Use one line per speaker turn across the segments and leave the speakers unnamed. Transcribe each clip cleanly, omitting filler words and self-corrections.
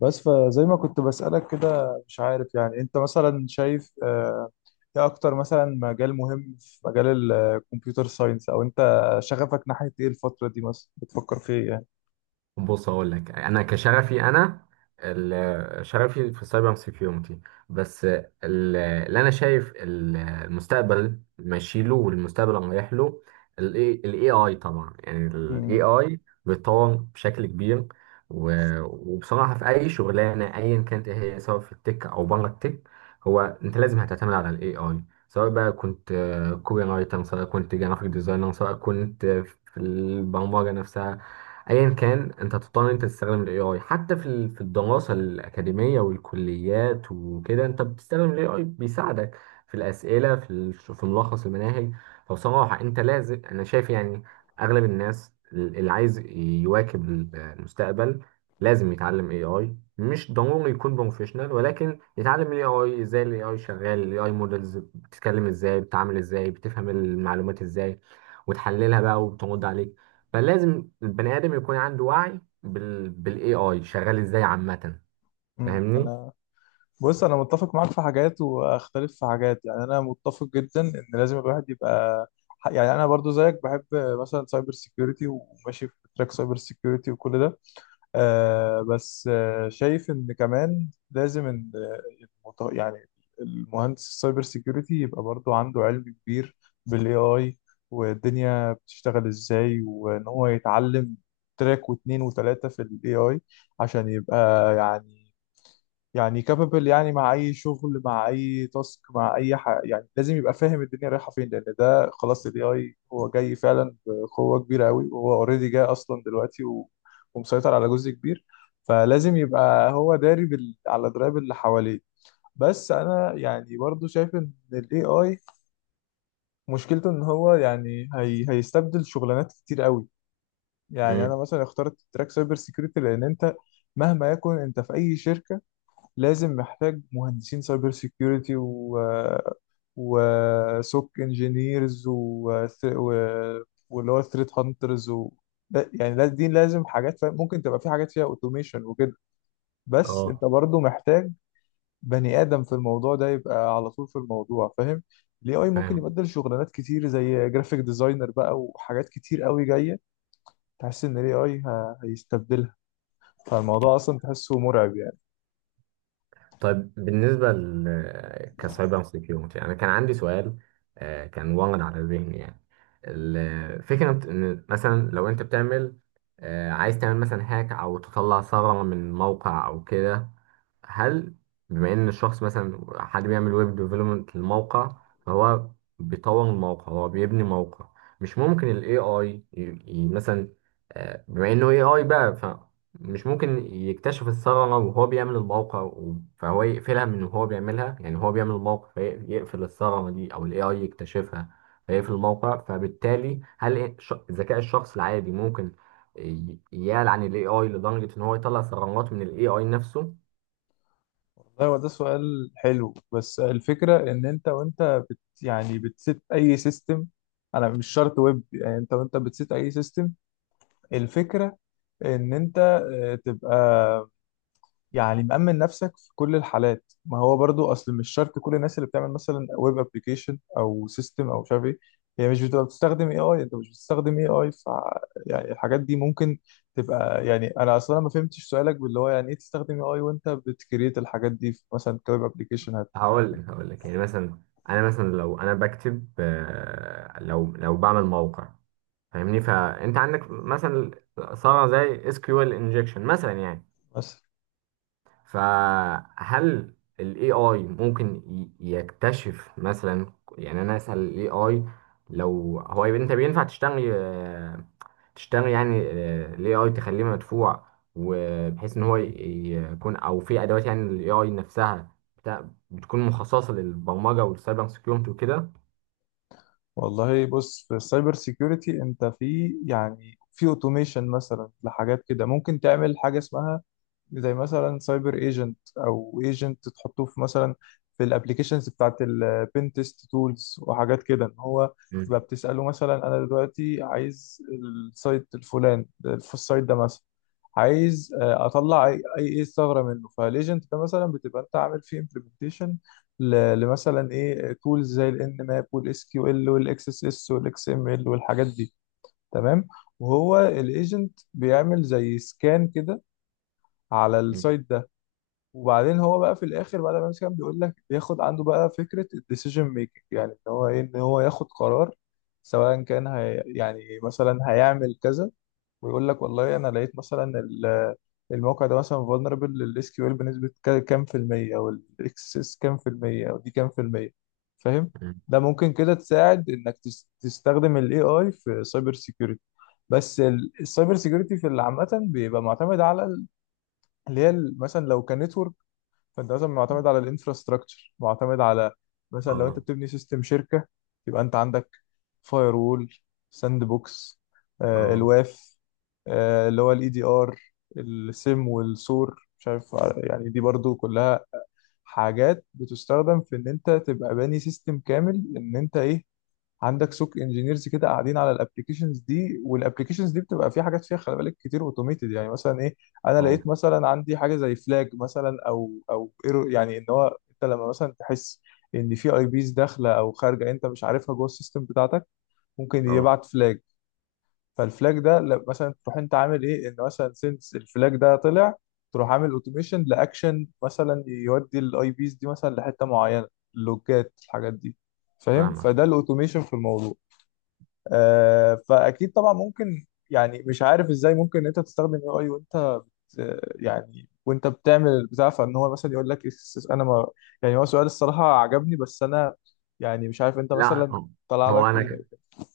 بس فزي ما كنت بسألك كده مش عارف يعني انت مثلا شايف ايه اكتر مثلا مجال مهم في مجال الكمبيوتر ساينس او انت شغفك ناحية ايه الفترة دي مثلا بتفكر في ايه يعني.
بص، هقول لك انا كشغفي، انا شغفي في السايبر سيكيورتي. بس اللي انا شايف المستقبل ماشي له، والمستقبل رايح له، الاي اي طبعا. يعني
مم.
الاي اي بيتطور بشكل كبير، و- وبصراحه في اي شغلانه ايا كانت إيه هي، سواء في التك او بره التك، هو انت لازم هتعتمد على الاي اي، سواء بقى كنت كوبي رايتر، سواء كنت جرافيك ديزاينر، سواء كنت في البرمجه نفسها. ايا كان، انت تضطر ان انت تستخدم الاي اي، حتى في الدراسه الاكاديميه والكليات وكده، انت بتستخدم الاي اي، بيساعدك في الاسئله، في ملخص المناهج. فبصراحه انت لازم، انا شايف يعني، اغلب الناس اللي عايز يواكب المستقبل لازم يتعلم اي اي، مش ضروري يكون بروفيشنال، ولكن يتعلم الاي اي ازاي، الاي اي شغال، الاي اي مودلز بتتكلم ازاي، بتتعامل ازاي، بتفهم المعلومات ازاي وتحللها بقى وبترد عليك. فلازم البني ادم يكون عنده وعي بالاي اي شغال ازاي عامه. فاهمني؟
انا بص انا متفق معاك في حاجات واختلف في حاجات، يعني انا متفق جدا ان لازم الواحد يبقى يعني، انا برضو زيك بحب مثلا سايبر سيكيورتي وماشي في تراك سايبر سيكيورتي وكل ده. بس شايف ان كمان لازم ان المط- يعني المهندس السايبر سيكيورتي يبقى برضو عنده علم كبير بالاي اي والدنيا بتشتغل ازاي، وان هو يتعلم تراك واتنين وتلاتة في الاي اي عشان يبقى يعني يعني كابابل، يعني مع اي شغل مع اي تاسك يعني لازم يبقى فاهم الدنيا رايحه فين، لان ده خلاص الاي اي هو جاي فعلا بقوه كبيره قوي، وهو اوريدي جاي اصلا دلوقتي ومسيطر على جزء كبير. فلازم يبقى هو داري على درايب اللي حواليه. بس انا يعني برضو شايف ان الاي اي مشكلته ان هو يعني هيستبدل شغلانات كتير قوي. يعني انا
امم.
مثلا اخترت تراك سايبر سيكيورتي لان انت مهما يكن انت في اي شركه لازم محتاج مهندسين سايبر سيكيورتي و وسوك انجينيرز واللي هو ثريت هانترز دي لازم حاجات، فاهم؟ ممكن تبقى في حاجات فيها اوتوميشن وكده، بس انت
اه.
برضو محتاج بني ادم في الموضوع ده يبقى على طول في الموضوع، فاهم؟ الاي اي ممكن
فاهم.
يبدل شغلانات كتير زي جرافيك ديزاينر بقى، وحاجات كتير قوي جايه تحس ان الاي اي هيستبدلها، فالموضوع اصلا تحسه مرعب.
طيب، بالنسبة كسايبر سيكيورتي، أنا كان عندي سؤال، كان وارد على ذهني يعني. الفكرة إن مثلا لو أنت بتعمل، عايز تعمل مثلا هاك أو تطلع ثغرة من موقع أو كده، هل، بما إن الشخص، مثلا حد بيعمل ويب ديفلوبمنت للموقع، فهو بيطور الموقع، هو بيبني موقع، مش ممكن ال AI مثلا، بما إنه AI بقى،
يعني
مش ممكن يكتشف الثغرة وهو بيعمل الموقع فهو يقفلها من وهو بيعملها؟ يعني هو بيعمل الموقع فيقفل الثغرة دي، أو ال AI يكتشفها فيقفل الموقع. فبالتالي هل ذكاء الشخص العادي ممكن يلعن ال AI لدرجة إن هو يطلع ثغرات من ال AI نفسه؟
والله هو ده سؤال حلو، بس الفكرة إن أنت وأنت بت يعني بتسيت أي سيستم، أنا مش شرط ويب، يعني أنت وأنت بتسيت أي سيستم، الفكرة إن أنت تبقى يعني مأمن نفسك في كل الحالات. ما هو برضو اصل مش شرط كل الناس اللي بتعمل مثلا ويب ابلكيشن او سيستم او مش عارف ايه، هي مش بتبقى بتستخدم اي اي، انت مش بتستخدم اي اي، ف يعني الحاجات دي ممكن تبقى، يعني انا اصلا ما فهمتش سؤالك باللي هو يعني ايه تستخدم اي اي وانت بتكريت الحاجات دي في مثلا كويب ابلكيشن هات.
هقول لك يعني مثلا، أنا مثلا لو أنا بكتب، لو بعمل موقع، فاهمني؟ فأنت عندك مثلا ثغرة زي SQL injection مثلا يعني.
بس
فهل ال AI ممكن يكتشف؟ مثلا يعني انا اسال ال AI، لو هو يبقى انت بينفع تشتغل، تشتغل يعني، ال AI تخليه مدفوع، وبحيث ان هو يكون، او في ادوات، يعني ال AI نفسها بتكون مخصصة للبرمجة والسايبر سكيورتي وكده.
والله بص، في السايبر سيكيورتي انت في يعني في اوتوميشن مثلا لحاجات كده، ممكن تعمل حاجه اسمها زي مثلا سايبر ايجنت او ايجنت تحطوه في مثلا في الابلكيشنز بتاعت البين تيست تولز وحاجات كده، ان هو تبقى
مم.
بتساله مثلا انا دلوقتي عايز السايت الفلان، في السايت ده مثلا عايز اطلع اي اي إيه ثغره منه. فالايجنت ده مثلا بتبقى انت عامل فيه implementation لمثلا ايه تولز زي الان ماب والاس كيو ال والاكس اس اس والاكس ام ال والحاجات دي، تمام؟ وهو الايجنت بيعمل زي سكان كده على
مم.
السايت ده، وبعدين هو بقى في الاخر بعد ما يعمل سكان بيقول لك، بياخد عنده بقى فكره الديسيجن ميكنج، يعني ان هو ايه، ان هو ياخد قرار سواء كان هي يعني مثلا هيعمل كذا، ويقول لك والله انا لقيت مثلا الموقع ده مثلا فولنربل للاس كيو ال بنسبه كام في الميه، او الاكسس كام في الميه، او دي كام في الميه، فاهم؟
مم.
ده ممكن كده تساعد انك تستخدم الاي اي في سايبر سيكيورتي. بس السايبر سيكيورتي في اللي عامه بيبقى معتمد على مثلا لو كان network، فانت مثلا معتمد على الانفراستراكشر، معتمد على مثلا لو انت
اه.
بتبني سيستم شركه، يبقى انت عندك فاير وول، ساند بوكس، آه
اه.
الواف، آه اللي هو الاي دي ار، السيم والسور، مش عارف آه، يعني دي برضو كلها حاجات بتستخدم في ان انت تبقى باني سيستم كامل، ان انت ايه عندك سوق انجينيرز كده قاعدين على الابلكيشنز دي، والابلكيشنز دي بتبقى في حاجات فيها خلي بالك كتير اوتوميتد، يعني مثلا ايه، انا
اه.
لقيت مثلا عندي حاجه زي فلاج مثلا او ايرور، يعني ان هو انت لما مثلا تحس ان في اي بيز داخله او خارجه انت مش عارفها جوه السيستم بتاعتك، ممكن
اه.
يبعت فلاج. فالفلاج ده مثلا تروح انت عامل ايه، ان مثلا سنس الفلاج ده طلع، تروح عامل اوتوميشن لاكشن مثلا يودي الاي بيز دي مثلا لحته معينه، اللوجات الحاجات دي، فاهم؟
فاهمك.
فده الاوتوميشن في الموضوع. فاكيد طبعا ممكن، يعني مش عارف ازاي ممكن ان انت تستخدم اي اي يعني وانت بتعمل البتاع، فان هو مثلا يقول لك انا ما، يعني هو سؤال الصراحه عجبني، بس انا يعني مش عارف انت
لا،
مثلا طلع
هو
لك ايه.
انا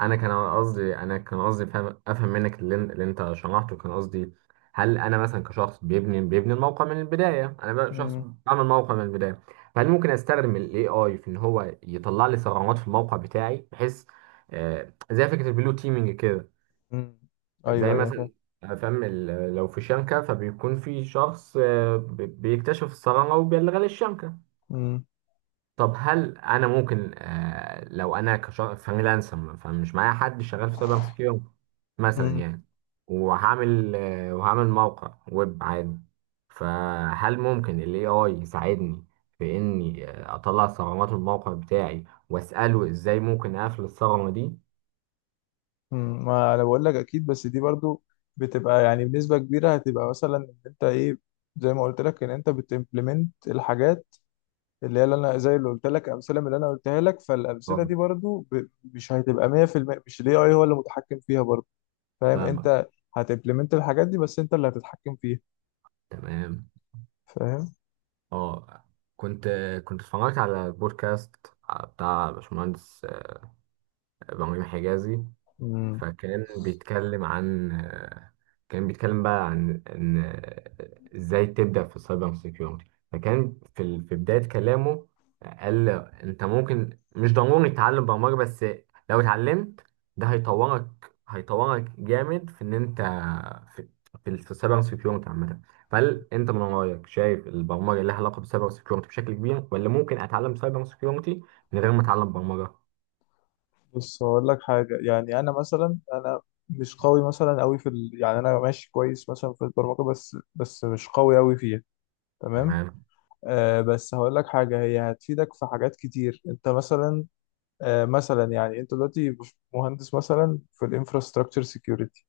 انا كان قصدي، انا كان قصدي فهم افهم منك اللي انت شرحته، كان قصدي هل انا مثلا كشخص بيبني الموقع من البدايه، انا بقى شخص
مم.
بعمل موقع من البدايه، فهل ممكن استخدم الاي اي في ان هو يطلع لي ثغرات في الموقع بتاعي، بحيث، زي فكره البلو تيمينج كده.
مم. ايوه،
زي
ايوه، فاهم.
مثلا، فاهم، لو في شبكه، فبيكون في شخص بيكتشف الثغره وبيلغي للشبكه.
مم.
طب هل انا ممكن، لو انا كفريلانسر، فمش معايا حد شغال في سايبر سكيورتي مثلا
مم.
يعني، وهعمل موقع ويب عادي، فهل ممكن الاي اي يساعدني في اني، اطلع ثغرات الموقع بتاعي، واساله ازاي ممكن اقفل الثغرة دي؟
مم. ما انا بقول لك اكيد، بس دي برضو بتبقى يعني بنسبه كبيره هتبقى مثلا ان انت ايه، زي ما قلت لك ان انت بتمبلمنت الحاجات اللي هي اللي انا زي اللي قلت لك الامثله، من اللي انا قلتها لك فالامثله
آه،
دي برضو مش هتبقى 100%، مش الاي اي هو اللي متحكم فيها برضو، فاهم
فاهمك.
انت؟ هتمبلمنت الحاجات دي بس انت اللي هتتحكم فيها،
تمام.
فاهم.
اه. كنت كنت اتفرجت على بودكاست بتاع باشمهندس، ابراهيم حجازي.
امم.
فكان بيتكلم عن، كان بيتكلم بقى عن ان ازاي تبدأ في السايبر سيكيورتي. فكان في بداية كلامه قال، انت ممكن مش ضروري تتعلم برمجة، بس لو اتعلمت، ده هيطورك جامد في ان انت في في السايبر سيكيورتي عامة. فهل انت من رأيك شايف البرمجة لها علاقة بالسايبر سيكيورتي بشكل كبير، ولا ممكن اتعلم سايبر سيكيورتي من غير ما اتعلم برمجة؟
بص هقول لك حاجه، يعني انا مثلا انا مش قوي مثلا قوي يعني انا ماشي كويس مثلا في البرمجه، بس مش قوي قوي فيها، تمام؟
تمام.
بس هقول لك حاجه هي هتفيدك في حاجات كتير. انت مثلا، مثلا يعني انت دلوقتي مهندس مثلا في الانفراستراكشر سيكيورتي،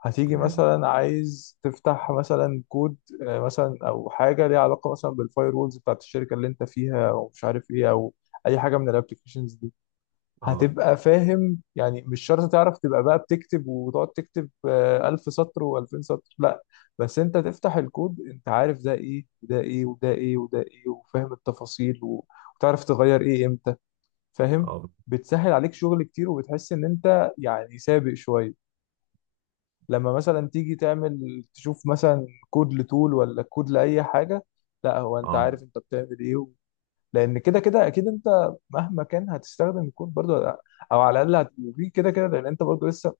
هتيجي
تمام.
مثلا عايز تفتح مثلا كود، مثلا او حاجه ليها علاقه مثلا بالفاير وولز بتاعت الشركه اللي انت فيها، او مش عارف ايه، او اي حاجه من الابلكيشنز دي،
اه.
هتبقى فاهم. يعني مش شرط تعرف تبقى بقى بتكتب وتقعد تكتب 1000 سطر و2000 سطر، لا، بس انت تفتح الكود انت عارف ده ايه وده ايه وده ايه وده ايه، وفاهم التفاصيل وتعرف تغير ايه امتى، فاهم؟
اه.
بتسهل عليك شغل كتير، وبتحس ان انت يعني سابق شويه لما مثلا تيجي تعمل تشوف مثلا كود لتول ولا كود لأي حاجة، لا، هو انت
اه.
عارف انت بتعمل ايه لان كده كده اكيد انت مهما كان هتستخدم الكود برضه، او على الاقل هتبقى كده كده، لان انت برضه لسه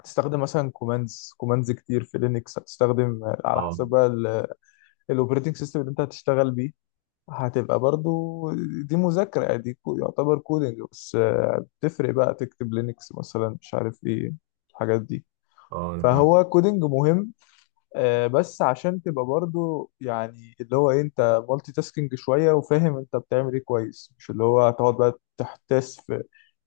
هتستخدم مثلا كوماندز كوماندز كتير في لينكس، هتستخدم على
اه.
حسب بقى الاوبريتنج سيستم اللي انت هتشتغل بيه، هتبقى برضه دي مذاكرة، يعني يعتبر كودنج. بس بتفرق بقى تكتب لينكس مثلا مش عارف ايه الحاجات دي.
اه. انا فاهم.
فهو كودنج مهم، بس عشان تبقى برضو يعني اللي هو انت مالتي تاسكينج شويه، وفاهم انت بتعمل ايه كويس، مش اللي هو هتقعد بقى تحتاس في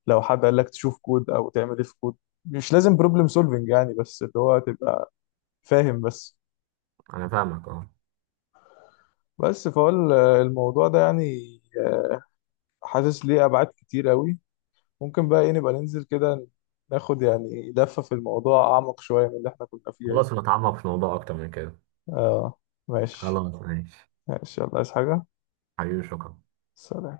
لو حد قال لك تشوف كود او تعمل ايه في كود، مش لازم بروبلم سولفنج يعني، بس اللي هو تبقى فاهم بس.
انا فاهمك. اه.
بس فهو الموضوع ده يعني، آه، حاسس ليه ابعاد كتير قوي. ممكن بقى ايه نبقى ننزل كده، ناخد يعني لفه في الموضوع اعمق شويه من اللي احنا كنا فيها دي.
خلاص، نتعمق في الموضوع اكتر من كده.
اه، ماشي.
خلاص، ماشي.
ماشي، يلا، عايز حاجه؟
حبيبي، شكرا.
سلام.